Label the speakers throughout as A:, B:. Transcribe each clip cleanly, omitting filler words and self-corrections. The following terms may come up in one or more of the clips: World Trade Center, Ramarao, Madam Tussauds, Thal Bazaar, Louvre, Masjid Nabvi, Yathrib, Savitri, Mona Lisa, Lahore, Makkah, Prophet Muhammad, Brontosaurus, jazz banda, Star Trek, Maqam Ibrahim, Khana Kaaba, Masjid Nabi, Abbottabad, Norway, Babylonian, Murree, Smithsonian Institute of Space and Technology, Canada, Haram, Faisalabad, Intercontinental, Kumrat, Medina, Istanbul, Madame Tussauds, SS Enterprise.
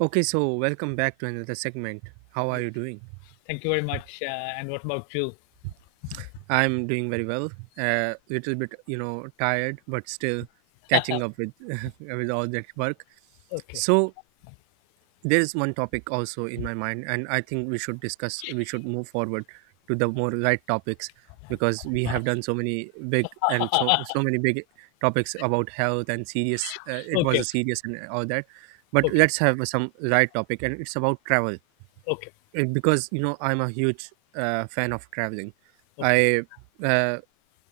A: Okay, so welcome back to another segment. How are
B: Yeah.
A: you doing?
B: Thank you very much. And what about you?
A: I'm doing very well. A little bit, you know, tired, but still catching up with with all that work.
B: Okay.
A: So there is one topic also in my mind, and I think we should discuss. We should move forward to the more light topics because we have done so many big and so many big topics about health and serious. It was a
B: Okay,
A: serious and all that, but
B: okay,
A: let's have some light topic, and it's about travel
B: okay,
A: because you know I'm a huge fan of traveling.
B: okay,
A: I uh,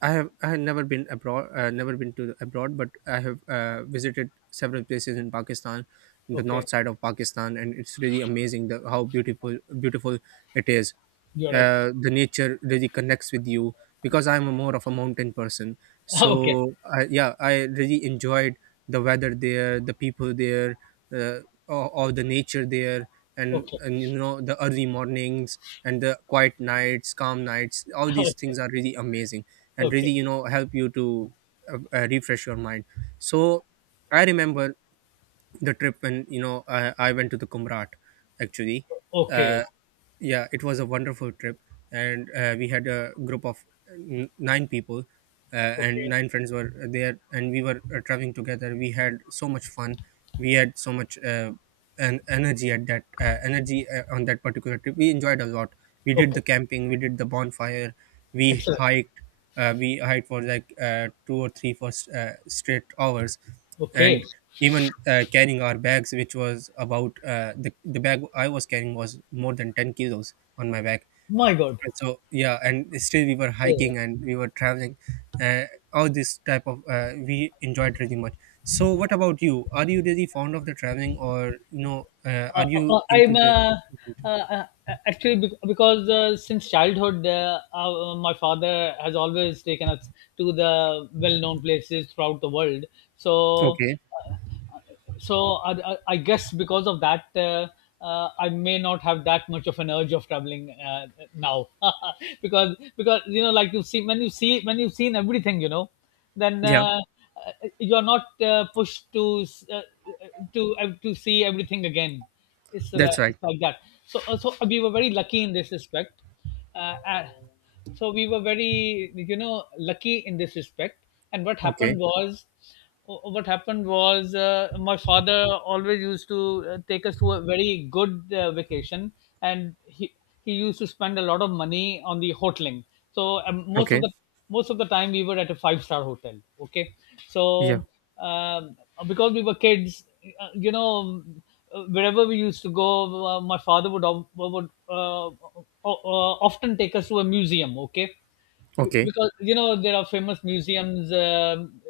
A: I have never been abroad, never been to abroad, but I have visited several places in Pakistan, in the north
B: okay.
A: side of Pakistan, and it's really amazing the how beautiful it is.
B: You're right.
A: The nature really connects with you because I'm a more of a mountain person.
B: Okay,
A: So yeah, I really enjoyed the weather there, the people there, uh, all the nature there and,
B: okay,
A: and you know the early mornings and the quiet nights calm nights, all these
B: okay,
A: things are really amazing and really
B: okay,
A: you know help you to refresh your mind. So I remember the trip when you know I went to the Kumrat actually.
B: okay,
A: uh, yeah, it was a wonderful trip and we had a group of nine people. And
B: okay,
A: nine friends were there and we were traveling together. We had so much fun. We had so much an energy at that energy on that particular trip. We enjoyed a lot. We did
B: okay.
A: the camping, we did the bonfire, we
B: Excellent.
A: hiked. We hiked for like two or three for straight hours,
B: Okay.
A: and even carrying our bags, which was about the bag I was carrying was more than 10 kilos on my back.
B: My God.
A: So yeah, and still we were
B: Yeah.
A: hiking and we were traveling. Uh, all this type of we enjoyed really much. So what about you? Are you really fond of the traveling, or you know, are you into
B: I'm
A: the?
B: uh, uh, Actually, because since childhood, my father has always taken us to the well-known places throughout the world. So
A: Okay,
B: so I guess because of that, I may not have that much of an urge of traveling now. Because, you know, like you see when you've seen everything, you know, then
A: yeah,
B: you are not pushed to see everything again. It's, uh,
A: that's right.
B: it's like that. So we were very lucky in this respect. Uh, uh, so we were very, lucky in this respect. And
A: Okay,
B: what happened was, my father always used to take us to a very good vacation, and he used to spend a lot of money on the hoteling. So
A: okay,
B: most of the time we were at a five-star hotel. Okay.
A: yeah,
B: So um, because we were kids, uh, you know wherever we used to go, my father would often take us to a museum. Okay. be-
A: okay,
B: because you know, there are famous museums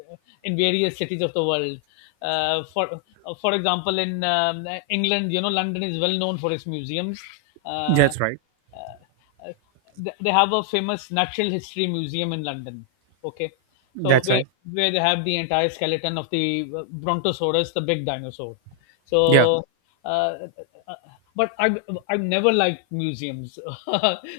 B: in various cities of the world. Uh, for for example, in England, you know, London is well known for its museums. uh,
A: that's right,
B: they have a famous natural history museum in London. Okay, so
A: that's
B: where
A: right.
B: where they have the entire skeleton of the Brontosaurus, the big dinosaur.
A: Yeah,
B: So, uh, uh, uh, but I've never liked museums,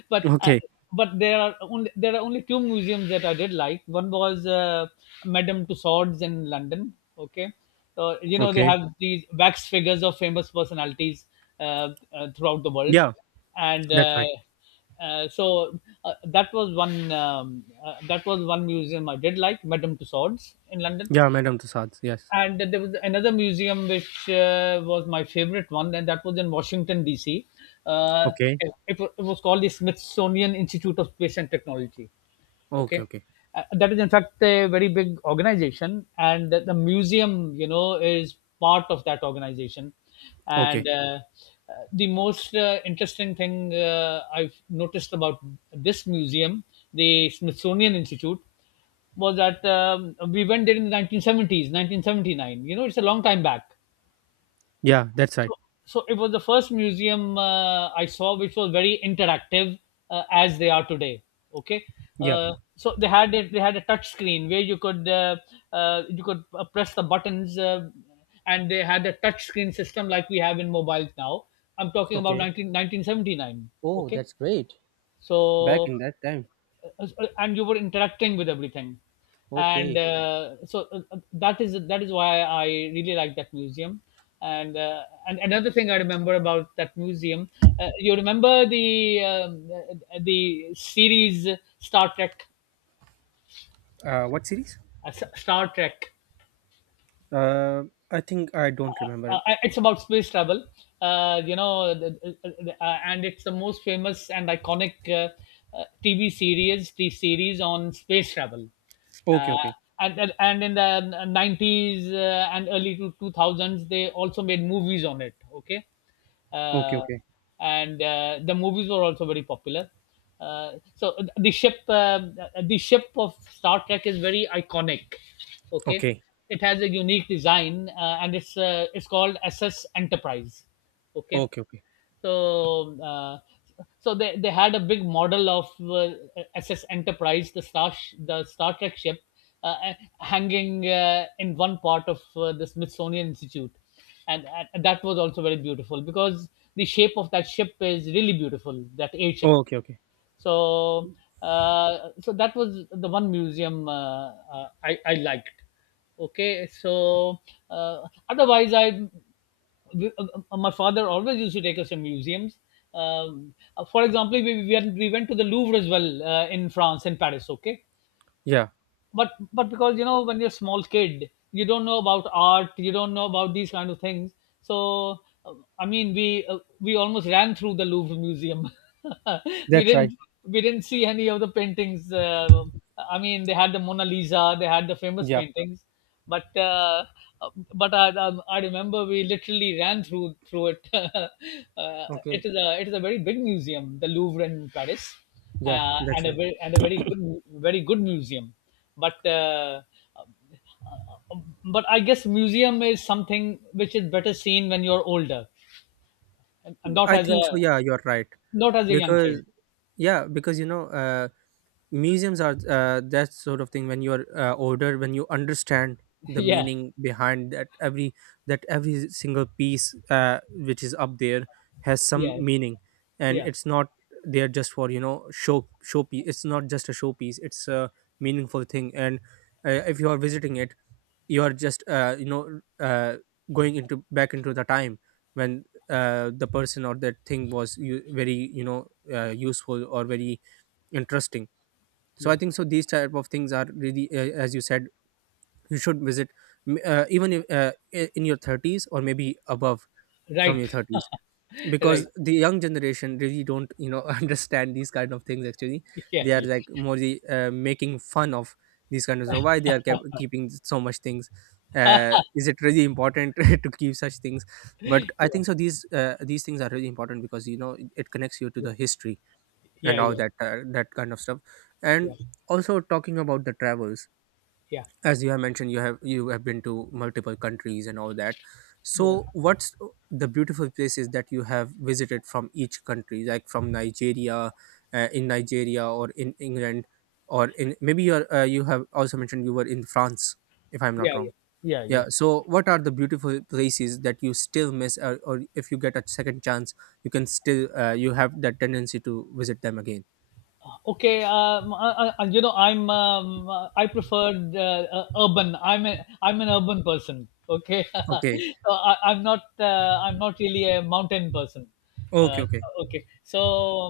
B: but. Uh,
A: okay,
B: but there are only two museums that I did like. One was Madame Tussauds in London. Okay. So you know they
A: okay,
B: have these wax figures of famous personalities throughout the world,
A: yeah,
B: and
A: that's right.
B: that was one museum I did like, Madame Tussauds in London.
A: Yeah, Madam Tussauds. Yes.
B: And there was another museum which was my favorite one, and that was in Washington DC. uh,
A: Okay.
B: it was called the Smithsonian Institute of Space and Technology.
A: Okay.
B: Okay.
A: Okay.
B: That is in fact a very big organization, and the museum, you know, is part of that organization. and
A: Okay.
B: uh, uh, the most interesting thing I've noticed about this museum, the Smithsonian Institute, was that, we went there in the 1970s, 1979, you know. It's a long time back.
A: Yeah, that's right.
B: So so it was the first museum I saw, which was very interactive, as they are today. Okay.
A: Yeah.
B: So they had a touch screen where you could press the buttons, and they had a touch screen system like we have in mobiles now. I'm talking about
A: Okay.
B: 1979.
A: Oh,
B: Okay.
A: that's great. Back
B: so
A: in that time.
B: uh, and you were interacting with everything. and
A: Okay.
B: uh, so uh, uh, that is why I really like that museum. And and another thing I remember about that museum, you remember the series Star Trek?
A: What series?
B: uh, Star Trek.
A: Uh, I think I don't remember.
B: It's about space travel. And it's the most famous and iconic TV series, the series on space travel.
A: Okay,
B: uh,
A: okay,
B: and, and and in the 90s, and early to 2000s, they also made movies on it. Okay.
A: okay,
B: uh,
A: okay,
B: and The movies were also very popular. So the ship of Star Trek is very iconic. Okay,
A: okay,
B: it has a unique design, and it's called SS Enterprise. Okay.
A: okay, okay,
B: So, uh, so they had a big model of, SS Enterprise, the Star Trek ship, uh, uh, hanging in one part of the Smithsonian Institute, and, and that was also very beautiful because the shape of that ship is really beautiful. That airship.
A: okay, okay.
B: So uh, so that was the one museum I liked. Okay. Uh, otherwise I my father always used to take us to museums. For example, we went to the Louvre as well, in France, in Paris, okay?
A: Yeah,
B: But because, you know, when you're a small kid, you don't know about art, you don't know about these kind of things. So, uh, I mean, we almost ran through the Louvre Museum. we
A: that's right.
B: didn't we didn't see any of the paintings. I mean, they had the Mona Lisa, they had the famous
A: Yeah,
B: paintings, but uh, but I remember we literally ran through it. It
A: okay,
B: is a it is a very big museum, the Louvre in Paris,
A: yeah, that's
B: and a
A: right.
B: very and a very good very good museum. But uh, uh, but I guess museum is something which is better seen when you're older, and
A: I think so. Yeah, you're right.
B: not as a young kid.
A: Because yeah, because you know, museums are that sort of thing when you're older, when you understand the
B: Yeah,
A: meaning behind that every single piece which is up there has some
B: yeah,
A: meaning, and
B: yeah,
A: it's not there just for you know showpiece. It's not just a showpiece, it's a meaningful thing. And if you are visiting it, you are just going into back into the time when the person or that thing was very you know useful or very interesting. So I
B: yeah.
A: think so these type of things are really as you said, you should visit even if, in your 30s or maybe above, from your
B: Right.
A: 30s,
B: Right.
A: because the young generation really don't you know understand these kind of things actually.
B: Yeah,
A: They are
B: yeah,
A: like more making fun of these kind of so why they are kept keeping so much things. Is it really important to keep such things? But I think so
B: yeah,
A: these things are really important because you know it connects you to
B: yeah,
A: the history
B: yeah,
A: and all
B: yeah, yeah,
A: that that kind of stuff. And
B: yeah,
A: also talking about the travels,
B: yeah,
A: as you have mentioned, you have been to multiple countries and all that.
B: yeah,
A: So what's the beautiful places that you have visited from each country, like from Nigeria, in Nigeria or in England, or in maybe you have also mentioned you were in France, if I'm not
B: yeah,
A: wrong?
B: yeah,
A: Yeah,
B: yeah.
A: so what are the beautiful places that you still miss, or if you get a second chance, you can still you have that tendency to visit them again?
B: Okay. I prefer, urban. I'm an urban person. Okay.
A: Okay.
B: So I'm not really a mountain person.
A: Okay,
B: uh,
A: okay.
B: okay. so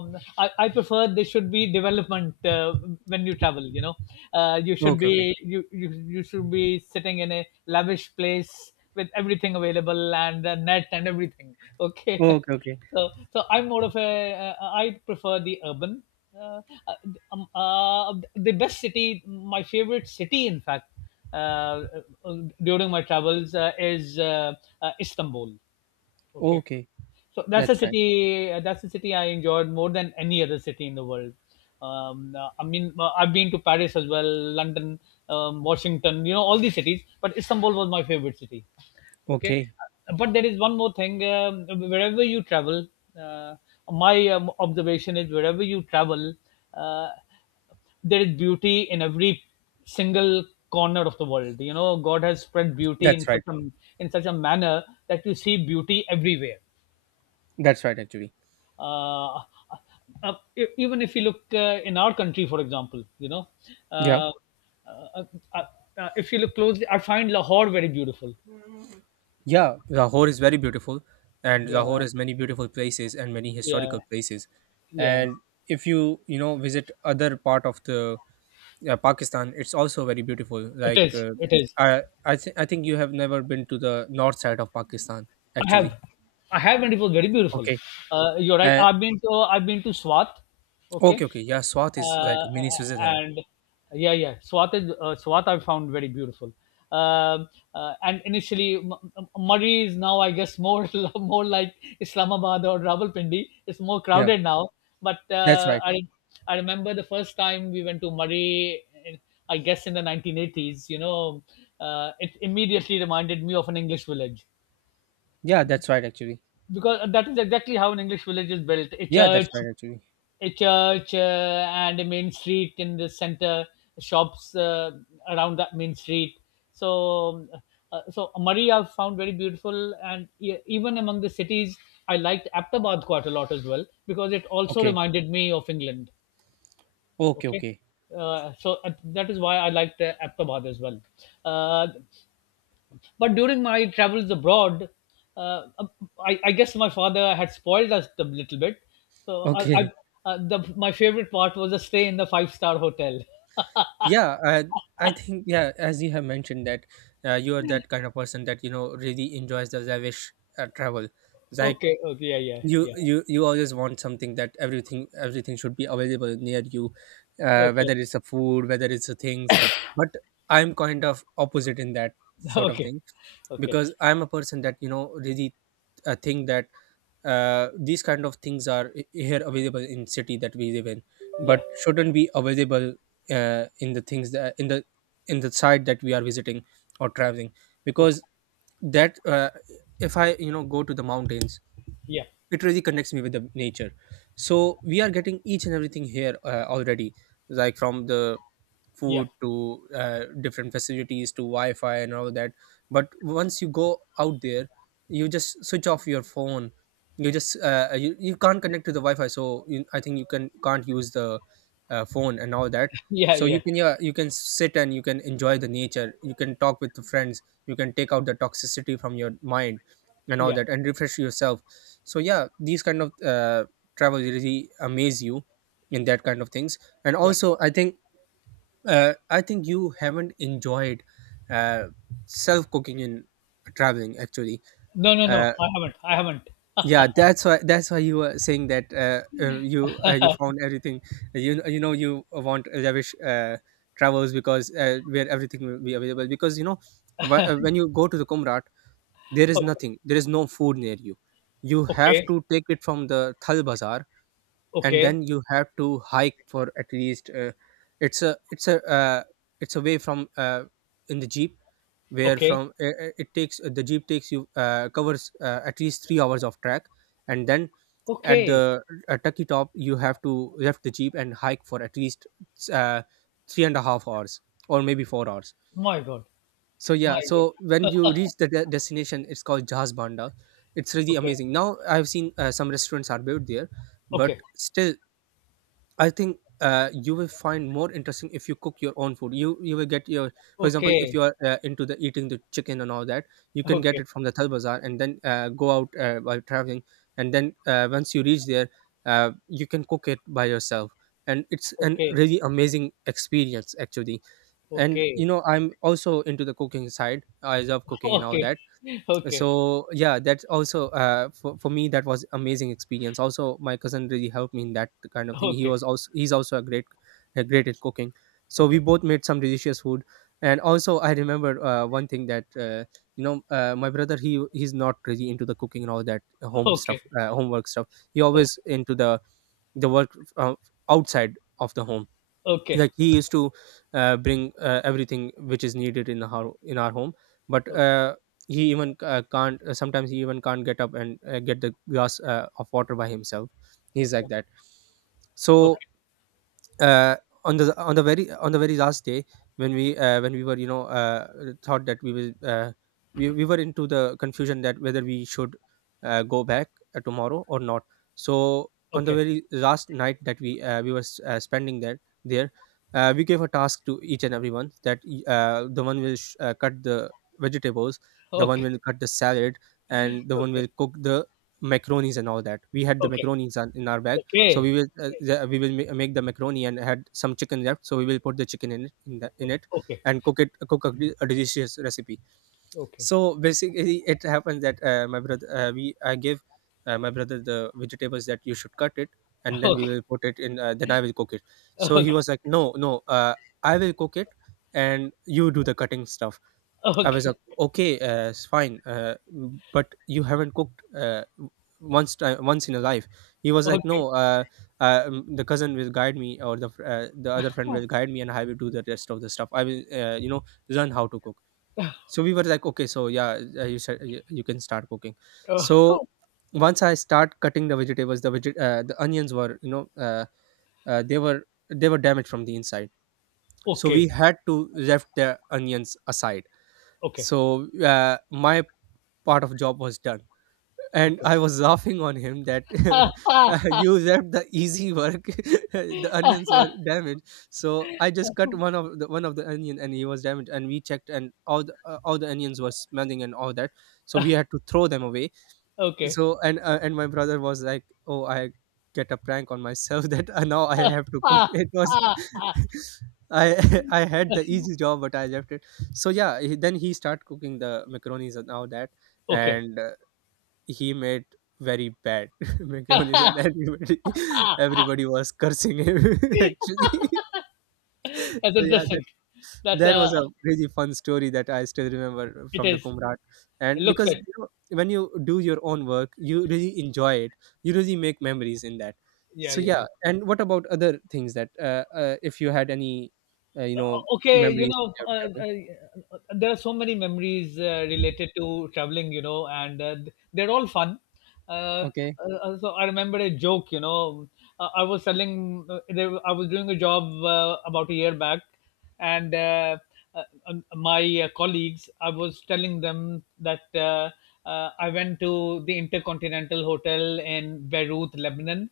B: um, I prefer there should be development, when you travel, you know. uh, you should
A: Okay, okay.
B: be you, you you should be sitting in a lavish place with everything available and a net and everything. Okay.
A: Okay, okay.
B: So I'm more of a I prefer the urban. uh, the best city, my favorite city, in fact, uh, uh, during my travels, is, Istanbul. Okay.
A: Okay. That's right.
B: That's a city I enjoyed more than any other city in the world. I mean, I've been to Paris as well, London, Washington. You know, all these cities. But Istanbul was my favorite city. Okay.
A: Okay.
B: But there is one more thing. Uh, my observation is wherever you travel, Uh, there is beauty in every single corner of the world. You know, God has spread beauty
A: That's
B: in
A: right.
B: such a, manner, that you see beauty everywhere.
A: That's right actually.
B: uh, Even if you look, in our country for example, you know, uh,
A: Yeah.
B: uh, uh, if you look closely, I find Lahore very beautiful.
A: Yeah. Lahore is very beautiful, and
B: Yeah,
A: Lahore has many beautiful places and many historical
B: yeah,
A: places.
B: yeah.
A: And if you, you know, visit other part of the Pakistan, it's also very beautiful.
B: it
A: Like
B: is it is
A: I think you have never been to the north side of Pakistan
B: I
A: actually.
B: have, I have, and it was very beautiful.
A: Okay.
B: You're right.
A: Uh,
B: I've been to Swat.
A: okay,
B: Okay.
A: okay. Yeah, Swat is like
B: uh,
A: mini Switzerland.
B: and Yeah, yeah, Swat I found very beautiful. Um and initially, Murray is now, I guess, more more like Islamabad or Rawalpindi. It's more
A: Yeah.
B: crowded now, but
A: That's right.
B: I remember the first time we went to Murray, I guess in the 1980s, you know. It immediately reminded me of an English village,
A: Yeah, that's right actually.
B: because that is exactly how an English village is built. A
A: Yeah, that's
B: church,
A: right actually.
B: a church, uh, and a main street in the center, shops around that main street. So, so Murray I found very beautiful, and even among the cities, I liked Aptabad quite a lot as well because it also
A: Okay.
B: reminded me of England.
A: Okay,
B: Okay.
A: okay.
B: That is why I liked, Aptabad as well. Uh, but during my travels abroad, uh, I guess my father had spoiled us a little bit. So I, I,
A: Okay.
B: uh, the, my favorite part was a stay in the five-star hotel.
A: Yeah, I think yeah, as you have mentioned that you are that kind of person that you know really enjoys the lavish travel. Like
B: Okay. Okay. Yeah. Yeah.
A: you always want something that everything should be available near you,
B: Yeah. Okay.
A: whether it's the food, whether it's the things. But I'm kind of opposite in that sort of
B: Okay.
A: thing,
B: Okay.
A: because I'm a person that you know really think that these kind of things are here available in city that we live in, but
B: Yeah.
A: shouldn't be available uh, in the things that in the in the site that we are visiting or traveling,
B: Okay.
A: because that if I you know go to the mountains,
B: Yeah.
A: it really connects me with the nature. So we are getting each and everything here already, like from the
B: Yeah.
A: food to different facilities to wi-fi and all that, but once you go out there, you just switch off your phone, you just you can't connect to the wi-fi, so I think you can't use the phone and all that.
B: Yeah.
A: So you
B: Yeah.
A: can, yeah, you can sit and you can enjoy the nature, you can talk with the friends, you can take out the toxicity from your mind and all
B: Yeah.
A: that, and refresh yourself. So yeah, these kind of travel really amaze you in that kind of things. And
B: Yeah.
A: also I think I think you haven't enjoyed uh, self cooking in traveling actually.
B: No, no, no,
A: uh,
B: I haven't, I haven't.
A: yeah, that's why you were saying that you found everything. You know you want lavish travels because where everything will be available, because you know when you go to the Kumrat, there is nothing there is no food near you. You have
B: Okay.
A: to take it from the Thal Bazaar and
B: Okay.
A: then you have to hike for at least it's a it's a uh, it's away from in the jeep, where
B: Okay. Okay.
A: from it takes the jeep takes you covers at least 3 hours of track, and then at
B: Okay.
A: the tucky top you have to left the jeep and hike for at least uh, three and a half hours or maybe 4 hours.
B: My God.
A: So
B: My
A: yeah,
B: God.
A: so when you reach the destination, it's called Jazz Banda. It's really
B: Okay.
A: amazing now. I've seen some restaurants are built there, but
B: Okay.
A: still I think you will find more interesting if you cook your own food. You will get your, for example, if
B: Okay.
A: you are into the eating the chicken and all that, you can get
B: Okay.
A: it from the Thal Bazaar and then go out while traveling, and then once you reach there, you can cook it by yourself, and it's an
B: Okay.
A: really amazing experience actually. And
B: Okay.
A: you know, I'm also into the cooking side. I love cooking and all
B: Okay.
A: that.
B: Okay.
A: So yeah, that's also for me that was amazing experience. Also, my cousin really helped me in that kind of thing.
B: Okay.
A: He's also a great at cooking. So we
B: Okay.
A: both made some delicious food. And also I remember one thing that my brother he's not really into the cooking and all that home
B: Okay.
A: stuff, homework stuff. He always into the work outside of the home.
B: Okay. Okay.
A: Like he used to bring everything which is needed in our home. But he even can't sometimes he even can't get up and get the glass of water by himself. He's
B: Okay.
A: like that. So uh, on the very last day, when we were, thought that we were into the confusion that whether we should go back tomorrow or not. So on the
B: Okay. Okay. Okay.
A: very last night that we were spending there, we gave a task to each and everyone that the one will cut the vegetables, the one
B: Okay. Okay.
A: will cut the salad,
B: Okay. Okay.
A: and the one
B: Okay.
A: will cook the macaronis and all that. We had the macaronis in our bag. So we will make the macaroni and had some chicken left. So we will put the chicken in it
B: Okay.
A: and cook a delicious recipe. So basically, it happens that my brother we I give my brother the vegetables that you should cut it, and then we will put it in. Then I will cook it. So he was like, no, no, I will cook it, and you do the cutting stuff.
B: Okay.
A: I was like,
B: Okay.
A: okay, it's fine, but you haven't cooked once in a life. He was like,
B: Okay.
A: no, the cousin will guide me, or the other friend will guide me, and I will do the rest of the stuff. I will, learn how to cook. So we were like, okay, so yeah, you said you can start cooking. So
B: Oh,
A: once I start cutting the vegetables, the onions were, uh, they were they were damaged from the inside. So we
B: okay.
A: had to left the onions aside,
B: Okay.
A: so my part of job was done, and
B: Okay.
A: I was laughing on him that you left the easy work the onions were damaged, so I just cut one of the onion and he was damaged, and we checked, and all the onions were smelling and all that. So we had to throw them away.
B: Okay.
A: And my brother was like, oh, I get a prank on myself that now I have to cook. It was I I had the easy job, but I left it. So yeah, then he started cooking the macaronis and all that,
B: Okay.
A: and he made very bad macaronis, and everybody everybody was cursing him actually
B: That's
A: so yeah,
B: interesting. That's
A: that was a really fun story that I still remember
B: It
A: from the
B: is.
A: Kumrat.
B: It
A: And
B: looks
A: because,
B: like
A: you know, when you do your own work, you really enjoy it. You really make memories in that.
B: Yeah,
A: So
B: yeah,
A: yeah.
B: yeah.
A: And what about other things that if you had any, uh, you know,
B: okay you
A: memories
B: know
A: from your
B: uh,
A: travel?
B: uh, there are so many memories related to traveling, and they're all fun. uh,
A: Okay.
B: so I remember a joke. I was doing a job, about a year back, and uh, um, my colleagues, I was telling them that, I went to the Intercontinental Hotel in Beirut, Lebanon.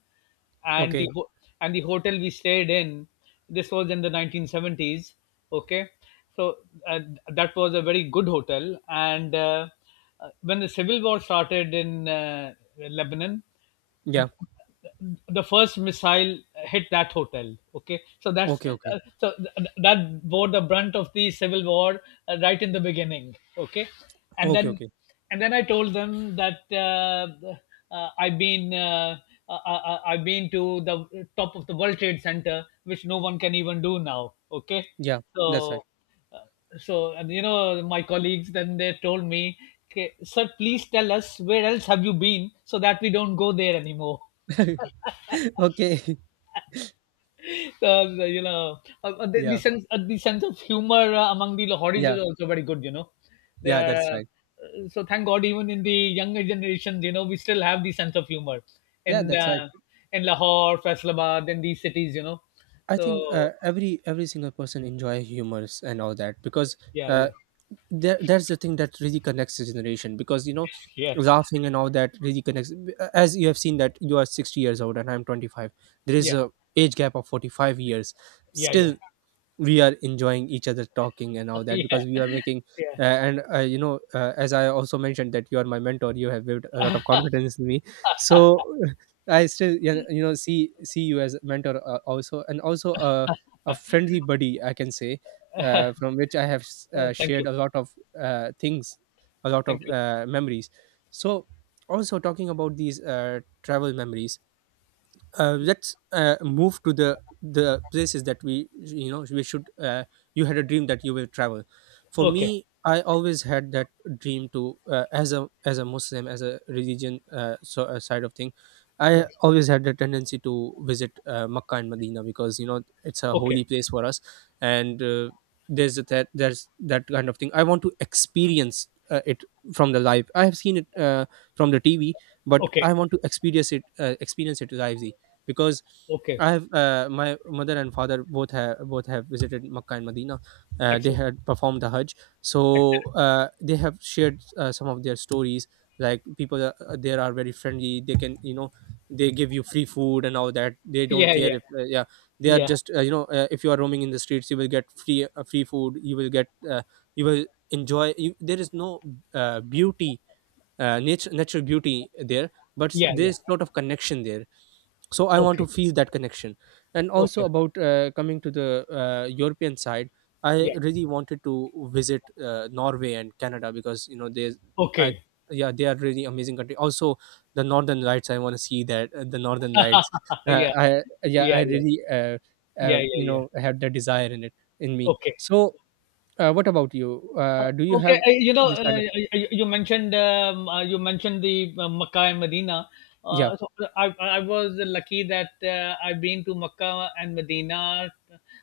B: and the
A: Okay.
B: ho- and the hotel we stayed in, this was in the 1970s. Okay, so uh, that was a very good hotel, and when the civil war started in Lebanon,
A: Yeah.
B: the first missile hit that hotel. Okay, so
A: Okay. Okay.
B: that bore the brunt of the civil war, right in the beginning. Okay, and
A: Okay.
B: then
A: Okay.
B: and then I told them that, I've been, I've been to the top of the World Trade Center, which no one can even do now. Okay,
A: Yeah. That's right.
B: so so, my colleagues then, they told me, "Okay, sir, please tell us where else have you been so that we don't go there anymore."
A: Okay.
B: So,
A: Yeah.
B: the sense of humor among the Lahoris
A: Yeah.
B: is also very good. You know, they
A: Yeah.
B: are,
A: That's right.
B: so, thank God, even in the younger generations, you know, we still have the sense of humor
A: Yeah.
B: in
A: That's right.
B: uh, in Lahore, Faisalabad, in these cities. You know,
A: I think
B: so
A: every single person enjoy humors and all that, because
B: yeah,
A: uh,
B: yeah,
A: there that's the thing that really connects the generation because, you know,
B: yeah,
A: laughing and all that really connects. As you have seen that you are 60 years old and I'm 25, there is
B: yeah,
A: a age gap of 45 years.
B: yeah,
A: Still,
B: yeah.
A: we are enjoying each other talking and all that,
B: Yeah,
A: because we are making
B: yeah.
A: and as I also mentioned that you are my mentor, you have built a lot of confidence in me. So I still, see you as a mentor also, and also a friendly buddy, I can say, from which I have
B: Thank you,
A: shared a lot of things, a lot
B: thank
A: of
B: you.
A: memories. So also talking about these travel memories, let's move to the places that we, you know, we should. You had a dream that you will travel. For
B: Okay.
A: me, I always had that dream to, as a Muslim, as a religion, side of thing, I
B: Yeah.
A: always had the tendency to visit Makkah and Medina because, you know, it's a
B: Okay.
A: holy place for us. And there's that kind of thing I want to experience it. From the live I have seen it, from the TV, but
B: Okay.
A: I want to experience it lively, because
B: Okay.
A: I have my mother and father both have visited Makkah and Medina. They
B: Excellent.
A: had performed the Hajj, so
B: Excellent.
A: they have shared some of their stories. Like there are very friendly. They can, you know, they give you free food and all that. They don't
B: Yeah.
A: care
B: Yeah.
A: if yeah, they are
B: Yeah.
A: just, if you are roaming in the streets, you will get free food. You will get, you will enjoy. There is no beauty nature natural beauty there, but
B: Yeah. Yeah.
A: there's lot of connection there, so I want to
B: Okay.
A: feel that connection. And also
B: Okay.
A: about coming to the European side, I
B: Yeah.
A: really wanted to visit Norway and Canada, because, you know, there's I
B: Okay.
A: yeah, they are really amazing country also. The northern lights, I want to see that, the northern lights.
B: Yeah.
A: I Yeah,
B: Yeah.
A: I
B: Yeah.
A: really,
B: Yeah. Yeah. Yeah.
A: have that desire in me.
B: Okay.
A: So what about you? Do you
B: Okay.
A: have this kind of?
B: You mentioned, you mentioned the, Makkah and Medina.
A: Yeah,
B: So, I was lucky that, I've been to Makkah and Medina,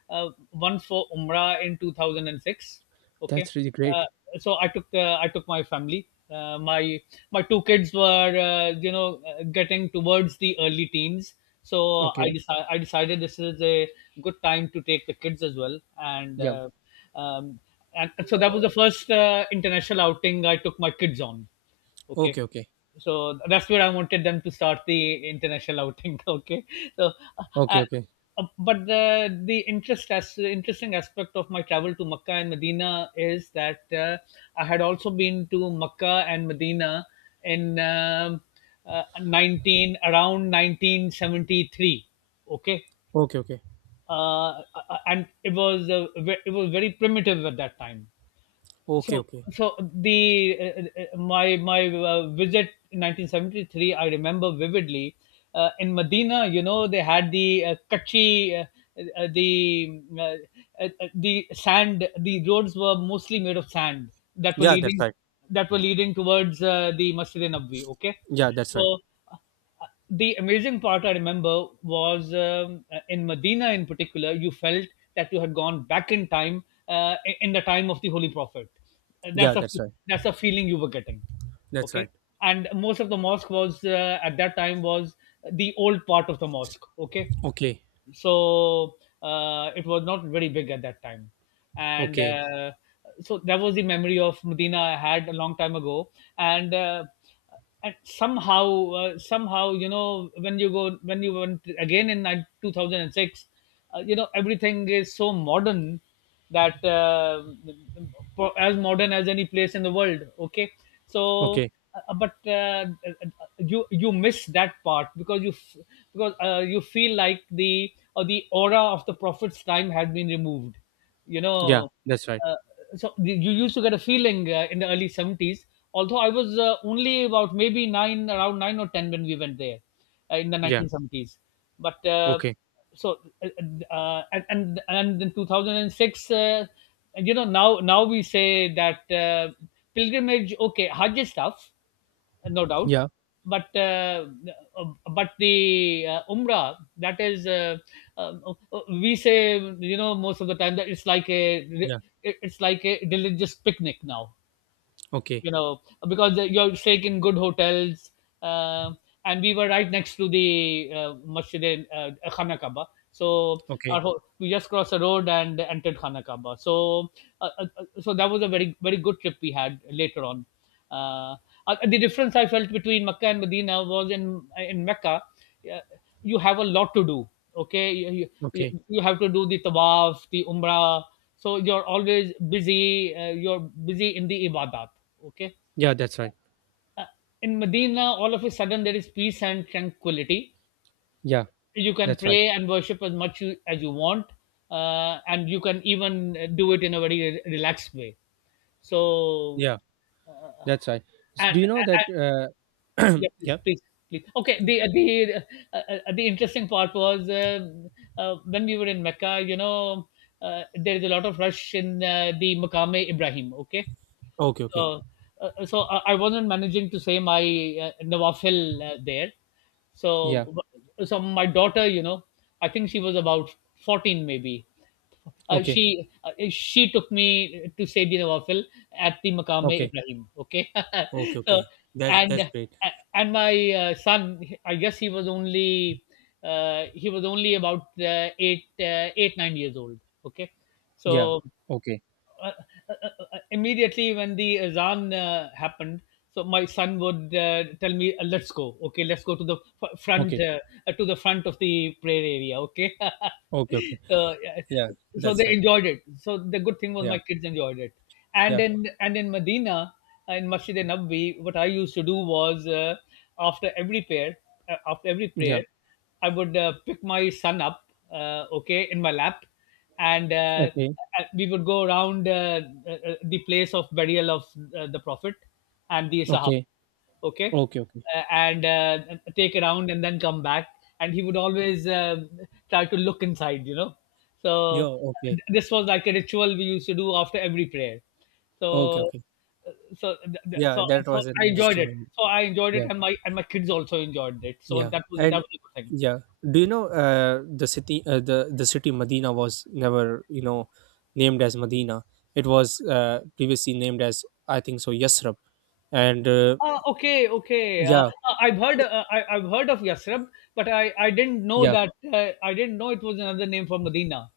B: once for Umrah in 2006. Okay.
A: that's really
B: Uh,
A: great.
B: uh, so I took, I took my family. My two kids were, getting towards the early teens, so I
A: Okay.
B: decided I decided this is a good time to take the kids as well,
A: Yeah.
B: um, and and so that was the first international outing I took my kids on. Okay,
A: Okay. Okay.
B: so that's where I wanted them to start the international outing. Okay, so,
A: Okay.
B: uh,
A: Okay.
B: but the interesting aspect of my travel to Makkah and Medina is that, I had also been to Makkah and Medina in nineteen around 1973. Okay,
A: Okay.
B: and it was, it was very primitive at that time.
A: Okay.
B: So,
A: Okay.
B: so the my my visit in 1973 I remember vividly. In Medina, you know, they had the, kachi, uh, the uh, uh, the sand, the roads were mostly made of sand that were
A: Yeah, that's right.
B: leading towards the Masjid Nabvi. Okay,
A: Yeah, that's right.
B: so the amazing part I remember was, in Medina in particular, you felt that you had gone back in time, in the time of the Holy Prophet. Uh,
A: Yeah,
B: That's a
A: that's right.
B: that's a feeling you were getting.
A: That's
B: Okay,
A: right.
B: and most of the mosque was, at that time, was the old part of the mosque. Okay,
A: Okay.
B: so it was not very big at that time, and
A: Okay.
B: uh, so that was the memory of Medina I had a long time ago. And uh, and somehow, you know, when you went again in 2006, you know, everything is so modern that, as modern as any place in the world. Okay, so,
A: Okay.
B: but you miss that part, because you feel like the, the aura of the Prophet's time had been removed, you
A: Yeah,
B: know
A: that's right.
B: uh, so you used to get a feeling, in the early 70s. Although I was, only about maybe 9 or 10 when we went there, in the
A: Yeah.
B: 1970s. But,
A: Okay.
B: so, and in 2006, you know, now we say that, pilgrimage, okay, Hajj is tough, no doubt,
A: Yeah.
B: but uh, uh, but the, Umrah, that is, uh, we say, you know, most of the time, that it's like a,
A: Yeah.
B: it's like a religious picnic now,
A: Okay.
B: you know, because you're staying in good hotels. Uh, and we were right next to the, Masjid Khana Kaaba. So,
A: Okay.
B: we just crossed the road and entered Khana Kaaba. So, so that was a very, very good trip we had later on. Uh, the difference I felt between Mecca and Medina was, in Mecca, uh, you have a lot to do. Okay,
A: Okay.
B: you have to do the tawaf, the umrah, so you're always busy, you're busy in the ibadat. Okay.
A: Yeah, that's right.
B: Uh, in Medina, all of a sudden, there is peace and tranquility.
A: Yeah,
B: You can
A: that's right.
B: pray and worship as much, you, as you want, and you can even, do it in a very, relaxed way. So,
A: Yeah, that's right. Do you know that?
B: and yeah,
A: Yeah.
B: please, please, please. Okay, the, uh, the interesting part was, when we were in Mecca, you know, there is a lot of rush in, the Maqam Ibrahim. Okay,
A: Okay. Okay.
B: so, I wasn't managing to say my, nawafil, there.
A: Yeah.
B: So, so my daughter, you know, I think she was about 14 maybe.
A: Okay.
B: She took me to say the nawafil at the Maqam
A: Okay.
B: Ibrahim. Okay.
A: Okay.
B: So,
A: Okay. That's
B: and
A: great.
B: and my, son, I guess he was only, about, eight nine years old. Okay,
A: Yeah.
B: so,
A: Okay.
B: uh, uh, uh, immediately when the azan, happened, so my son would, tell me, "Let's go, okay, let's go to the, f- front
A: Okay.
B: to the front of the prayer area." Okay.
A: Okay. Okay.
B: So yeah,
A: Yeah.
B: so
A: That's
B: they
A: right.
B: enjoyed it. So the good thing was,
A: Yeah.
B: my kids enjoyed it. and
A: Yeah.
B: in and in Medina, in Masjid e Nabi, what I used to do was, after every prayer, uh, after every
A: Yeah.
B: prayer, I would, pick my son up, okay, in my lap, and uh,
A: Okay.
B: uh, we would go around, the place of burial of, the Prophet and the Sahaba.
A: Okay.
B: Okay,
A: Okay. Okay.
B: and take a round and then come back. And he would always, try to look inside, you know.
A: Yeah.
B: So
A: Okay.
B: this was like a ritual we used to do after every prayer.
A: Okay.
B: So,
A: Okay.
B: so
A: Yeah, that was an
B: I enjoyed
A: interesting
B: it,
A: one.
B: so i enjoyed it
A: Yeah,
B: and my and my kids also enjoyed it, so
A: yeah,
B: that was,
A: and
B: a good thing.
A: yeah. Do you know the city? The city Medina was never, you know, named as Medina. It was previously named as, I think so, Yasrib, and
B: Okay, okay.
A: yeah,
B: I've heard, I've heard of Yathrib, but, I didn't know
A: yeah,
B: that, I didn't know it was another name for Medina.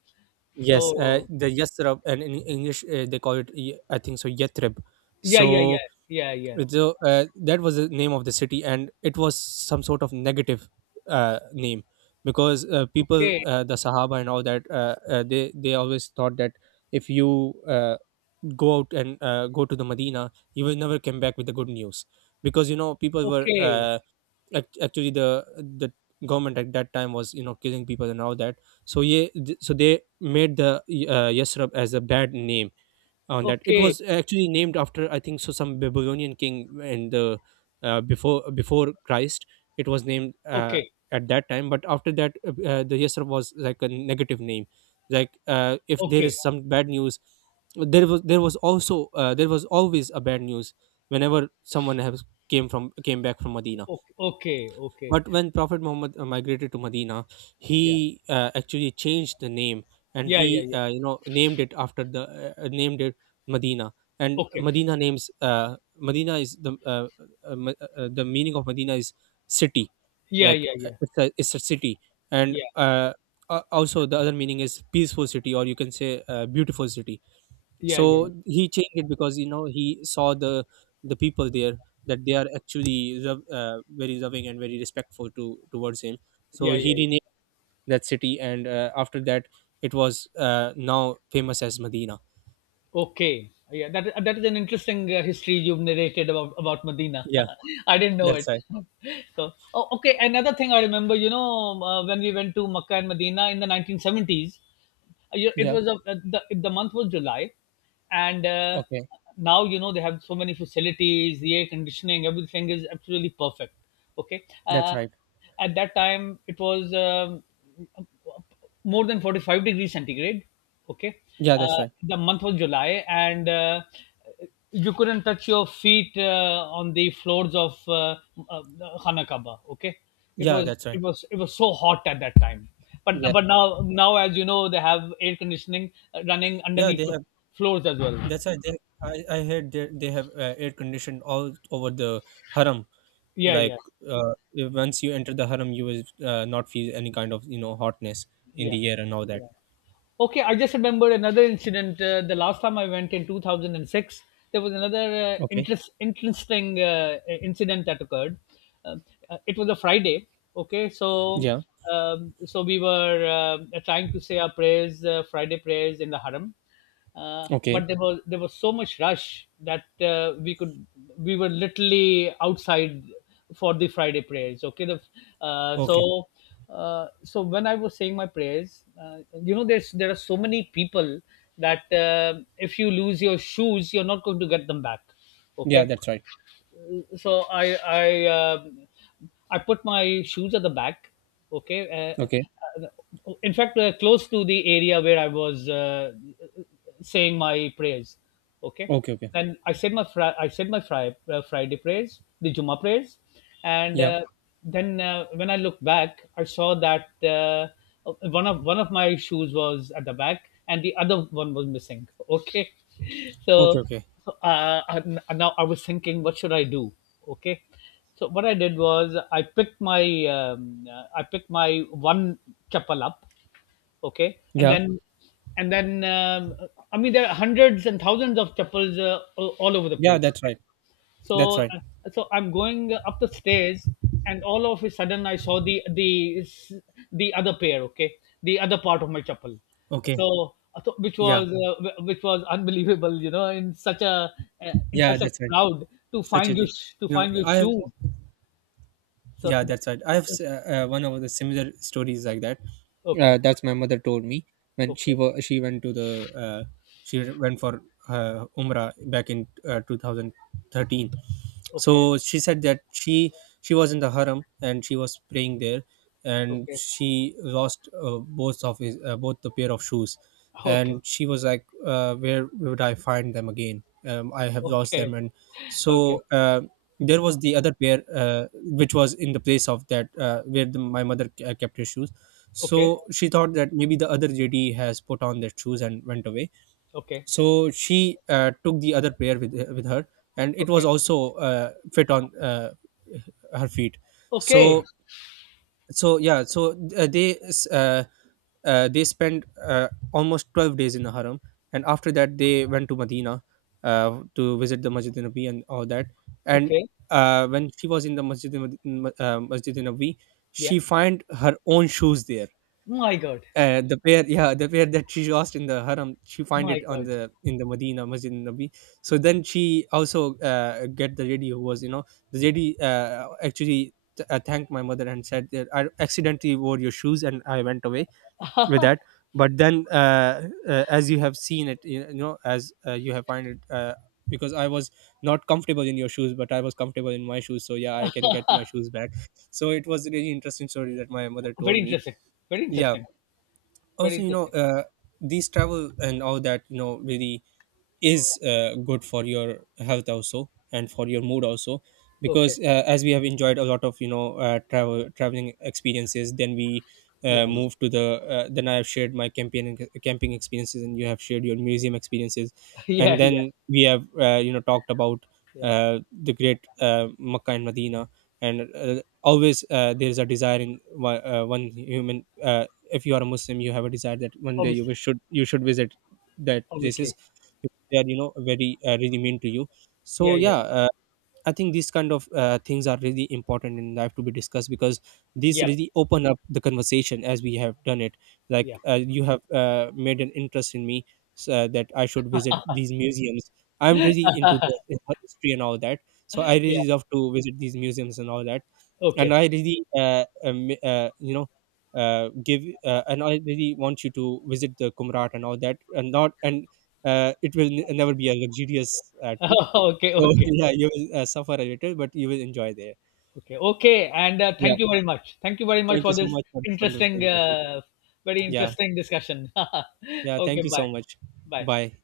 A: yes.
B: So
A: The Yasrib, and in English they call it I think so Yathrib.
B: yeah, yeah, yeah,
A: So
B: yeah, yeah.
A: so that was the name of the city, and it was some sort of negative name because people
B: Okay,
A: the Sahaba and all that, they always thought that if you go out and go to the Medina you will never come back with the good news, because, you know,
B: okay,
A: actually the government at that time was, you know, killing people and all that. So yeah, so they made the Yasrab as a bad name on that. It
B: okay,
A: was actually named after, I think so, some Babylonian king in the, before Christ. It was named
B: okay,
A: at that time, but after that, the Yasser was like a negative name. Like if there
B: okay,
A: is some bad news, there was always a bad news whenever someone has came back from Medina.
B: okay, okay, okay.
A: But when Prophet Muhammad migrated to Medina,
B: Yeah,
A: he actually changed the name, and
B: yeah, yeah,
A: he,
B: yeah.
A: named it Medina. And
B: Okay,
A: Medina is the the meaning of Medina is city.
B: yeah,
A: Like
B: yeah, yeah,
A: it's a city. And
B: yeah,
A: also the other meaning is peaceful city, or you can say beautiful city,
B: yeah, yeah, yeah,
A: so he changed it because, you know, he saw the people there, that they are actually very loving and very respectful to towards him. So
B: yeah,
A: he
B: yeah. Yeah.
A: renamed that city, and after that it was now famous as Medina.
B: Okay, yeah. That is an interesting, history you've narrated about Medina.
A: Yeah,
B: I didn't know
A: that's
B: it.
A: right.
B: So, oh, okay. Another thing I remember, you know, when we went to Makkah and Medina in the 1970s, you, it
A: Yeah.
B: was a, the month was July, and
A: Okay,
B: now you know they have so many facilities, the air conditioning, everything is absolutely perfect. Okay,
A: that's right.
B: at that time it was, more than 45 degrees centigrade. Okay,
A: Yeah, that's right.
B: the month was July, and you couldn't touch your feet, on the floors of, uh, Hanakaba. Okay, it
A: Yeah,
B: was,
A: that's right.
B: it was so hot at that time. But
A: Yeah.
B: but now, as you know, they have air conditioning, running
A: Yeah,
B: underneath
A: they
B: the
A: have.
B: floors as well.
A: That's right. They i i heard they have air conditioned all over the haram,
B: Yeah,
A: like,
B: yeah,
A: once you enter the haram, you will not feel any kind of, you know, hotness in
B: yeah,
A: the air and all that.
B: yeah. Okay, I just remembered another incident. The last time I went in 2006, there was another,
A: Okay.
B: interesting, incident that occurred. Um, it was a Friday. Okay, so,
A: Yeah.
B: so we were, trying to say our prayers, Friday prayers in the Haram,
A: Okay.
B: but there was so much rush that, we were literally outside for the Friday prayers. Okay,
A: Okay.
B: so, so when I was saying my prayers, you know, there are so many people that, if you lose your shoes you're not going to get them back.
A: Yeah,
B: Okay,
A: that's right.
B: so, I put my shoes at the back. Okay. Uh,
A: Okay.
B: in fact, close to the area where I was, saying my prayers. Okay.
A: Okay. Okay.
B: Then, I said my fri- I said my fri- Friday prayers, the Juma prayers, and
A: Yeah.
B: then when I looked back, I saw that, uh, one of my shoes was at the back and the other one was missing. Okay,
A: Okay.
B: so,
A: Okay.
B: and now I was thinking, what should I do? Okay, so what I did was, I picked my, one chappal up. Okay, and
A: Yeah.
B: then and then um, I mean, there are hundreds and thousands of chappals, all over the
A: Yeah,
B: place.
A: that's right. That's
B: So,
A: right.
B: so I'm going up the stairs, and all of a sudden I saw the, other pair. Okay, the other part of my chapel.
A: Okay.
B: So, so which
A: Yeah.
B: was, which was unbelievable. You know, in such a,
A: Yeah, that's right.
B: crowd, to
A: Such
B: find
A: as,
B: your,
A: you know, I have—
B: shoes. So,
A: yeah, that's right, I have one of the similar stories like that.
B: okay,
A: That's my mother told me. When
B: okay,
A: she went to the, uh, she went for umrah back in 2013.
B: okay,
A: So she said that she was in the haram and she was praying there, and
B: okay,
A: she lost both the pair of shoes.
B: okay,
A: And she was like, where would I find them again? I have lost
B: okay,
A: them. And
B: okay,
A: so there was the other pair, which was in the place of that where my mother kept her shoes.
B: okay,
A: So she thought that maybe the other lady has put on their shoes and went away,
B: okay,
A: so she took the other player with her, and it was
B: okay,
A: also fit on her feet.
B: okay,
A: so yeah, so uh, they s- uh, they spent almost 12 days in the harem, and after that they went to Medina to visit the Masjid Nabi and all that. And
B: okay.
A: when she was in the Masjid Nabi, uh, masjid nabi
B: Yeah.
A: she find her own shoes there.
B: My God.
A: The pair, yeah, the pair that she lost in the haram, she find
B: My
A: it on
B: God.
A: the in the Medina Masjid Nabi. So then she also get the lady who was, you know, the lady actually thanked my mother and said that I accidentally wore your shoes and I went away with that. But then, as you have seen it, you know, as you have find it, because I was not comfortable in your shoes, but I was comfortable in my shoes. So yeah, I can get my shoes back. So it was a really interesting story that my mother told
B: Very
A: me.
B: interesting. Very
A: Yeah,
B: interesting. Very
A: also, you know,
B: interesting.
A: these travel and all that, you know, really is good for your health also and for your mood also,
B: Okay.
A: because as we have enjoyed a lot of, traveling experiences, then we
B: Yeah.
A: move to the, then I have shared my camping experiences, and you have shared your museum experiences, and
B: Yeah. Yeah.
A: then we have, talked about
B: Yeah.
A: the great Makkah and Medina. And always, there is a desire in one human. If you are a Muslim, you have a desire that one day you
B: Obviously.
A: wish should you should visit that places.
B: Obviously.
A: They are, you know, very— really mean to you. So
B: Yeah. Yeah.
A: yeah, I think these kind of things are really important in life to be discussed, because these
B: Yeah.
A: really open up the conversation as we have done it.
B: Yeah.
A: Like you have made an interest in me so that I should visit these museums. I'm really into the history and all that, so I
B: Yeah.
A: really love to visit these museums and all that. And
B: Okay.
A: I really, give and I really want you to visit the Kumrat and all that, and not and it will never be a luxurious trip,
B: Okay.
A: so
B: Okay.
A: yeah, you will suffer a little, but you will enjoy there.
B: Okay. Okay. And
A: Yeah.
B: thank you very much. Thank you very much
A: Thank you
B: for
A: so
B: this
A: much for this wonderful
B: interesting,
A: conversation.
B: very
A: Yeah,
B: interesting discussion.
A: yeah. Thank
B: Okay.
A: you so
B: Bye.
A: much.
B: Bye.
A: Bye.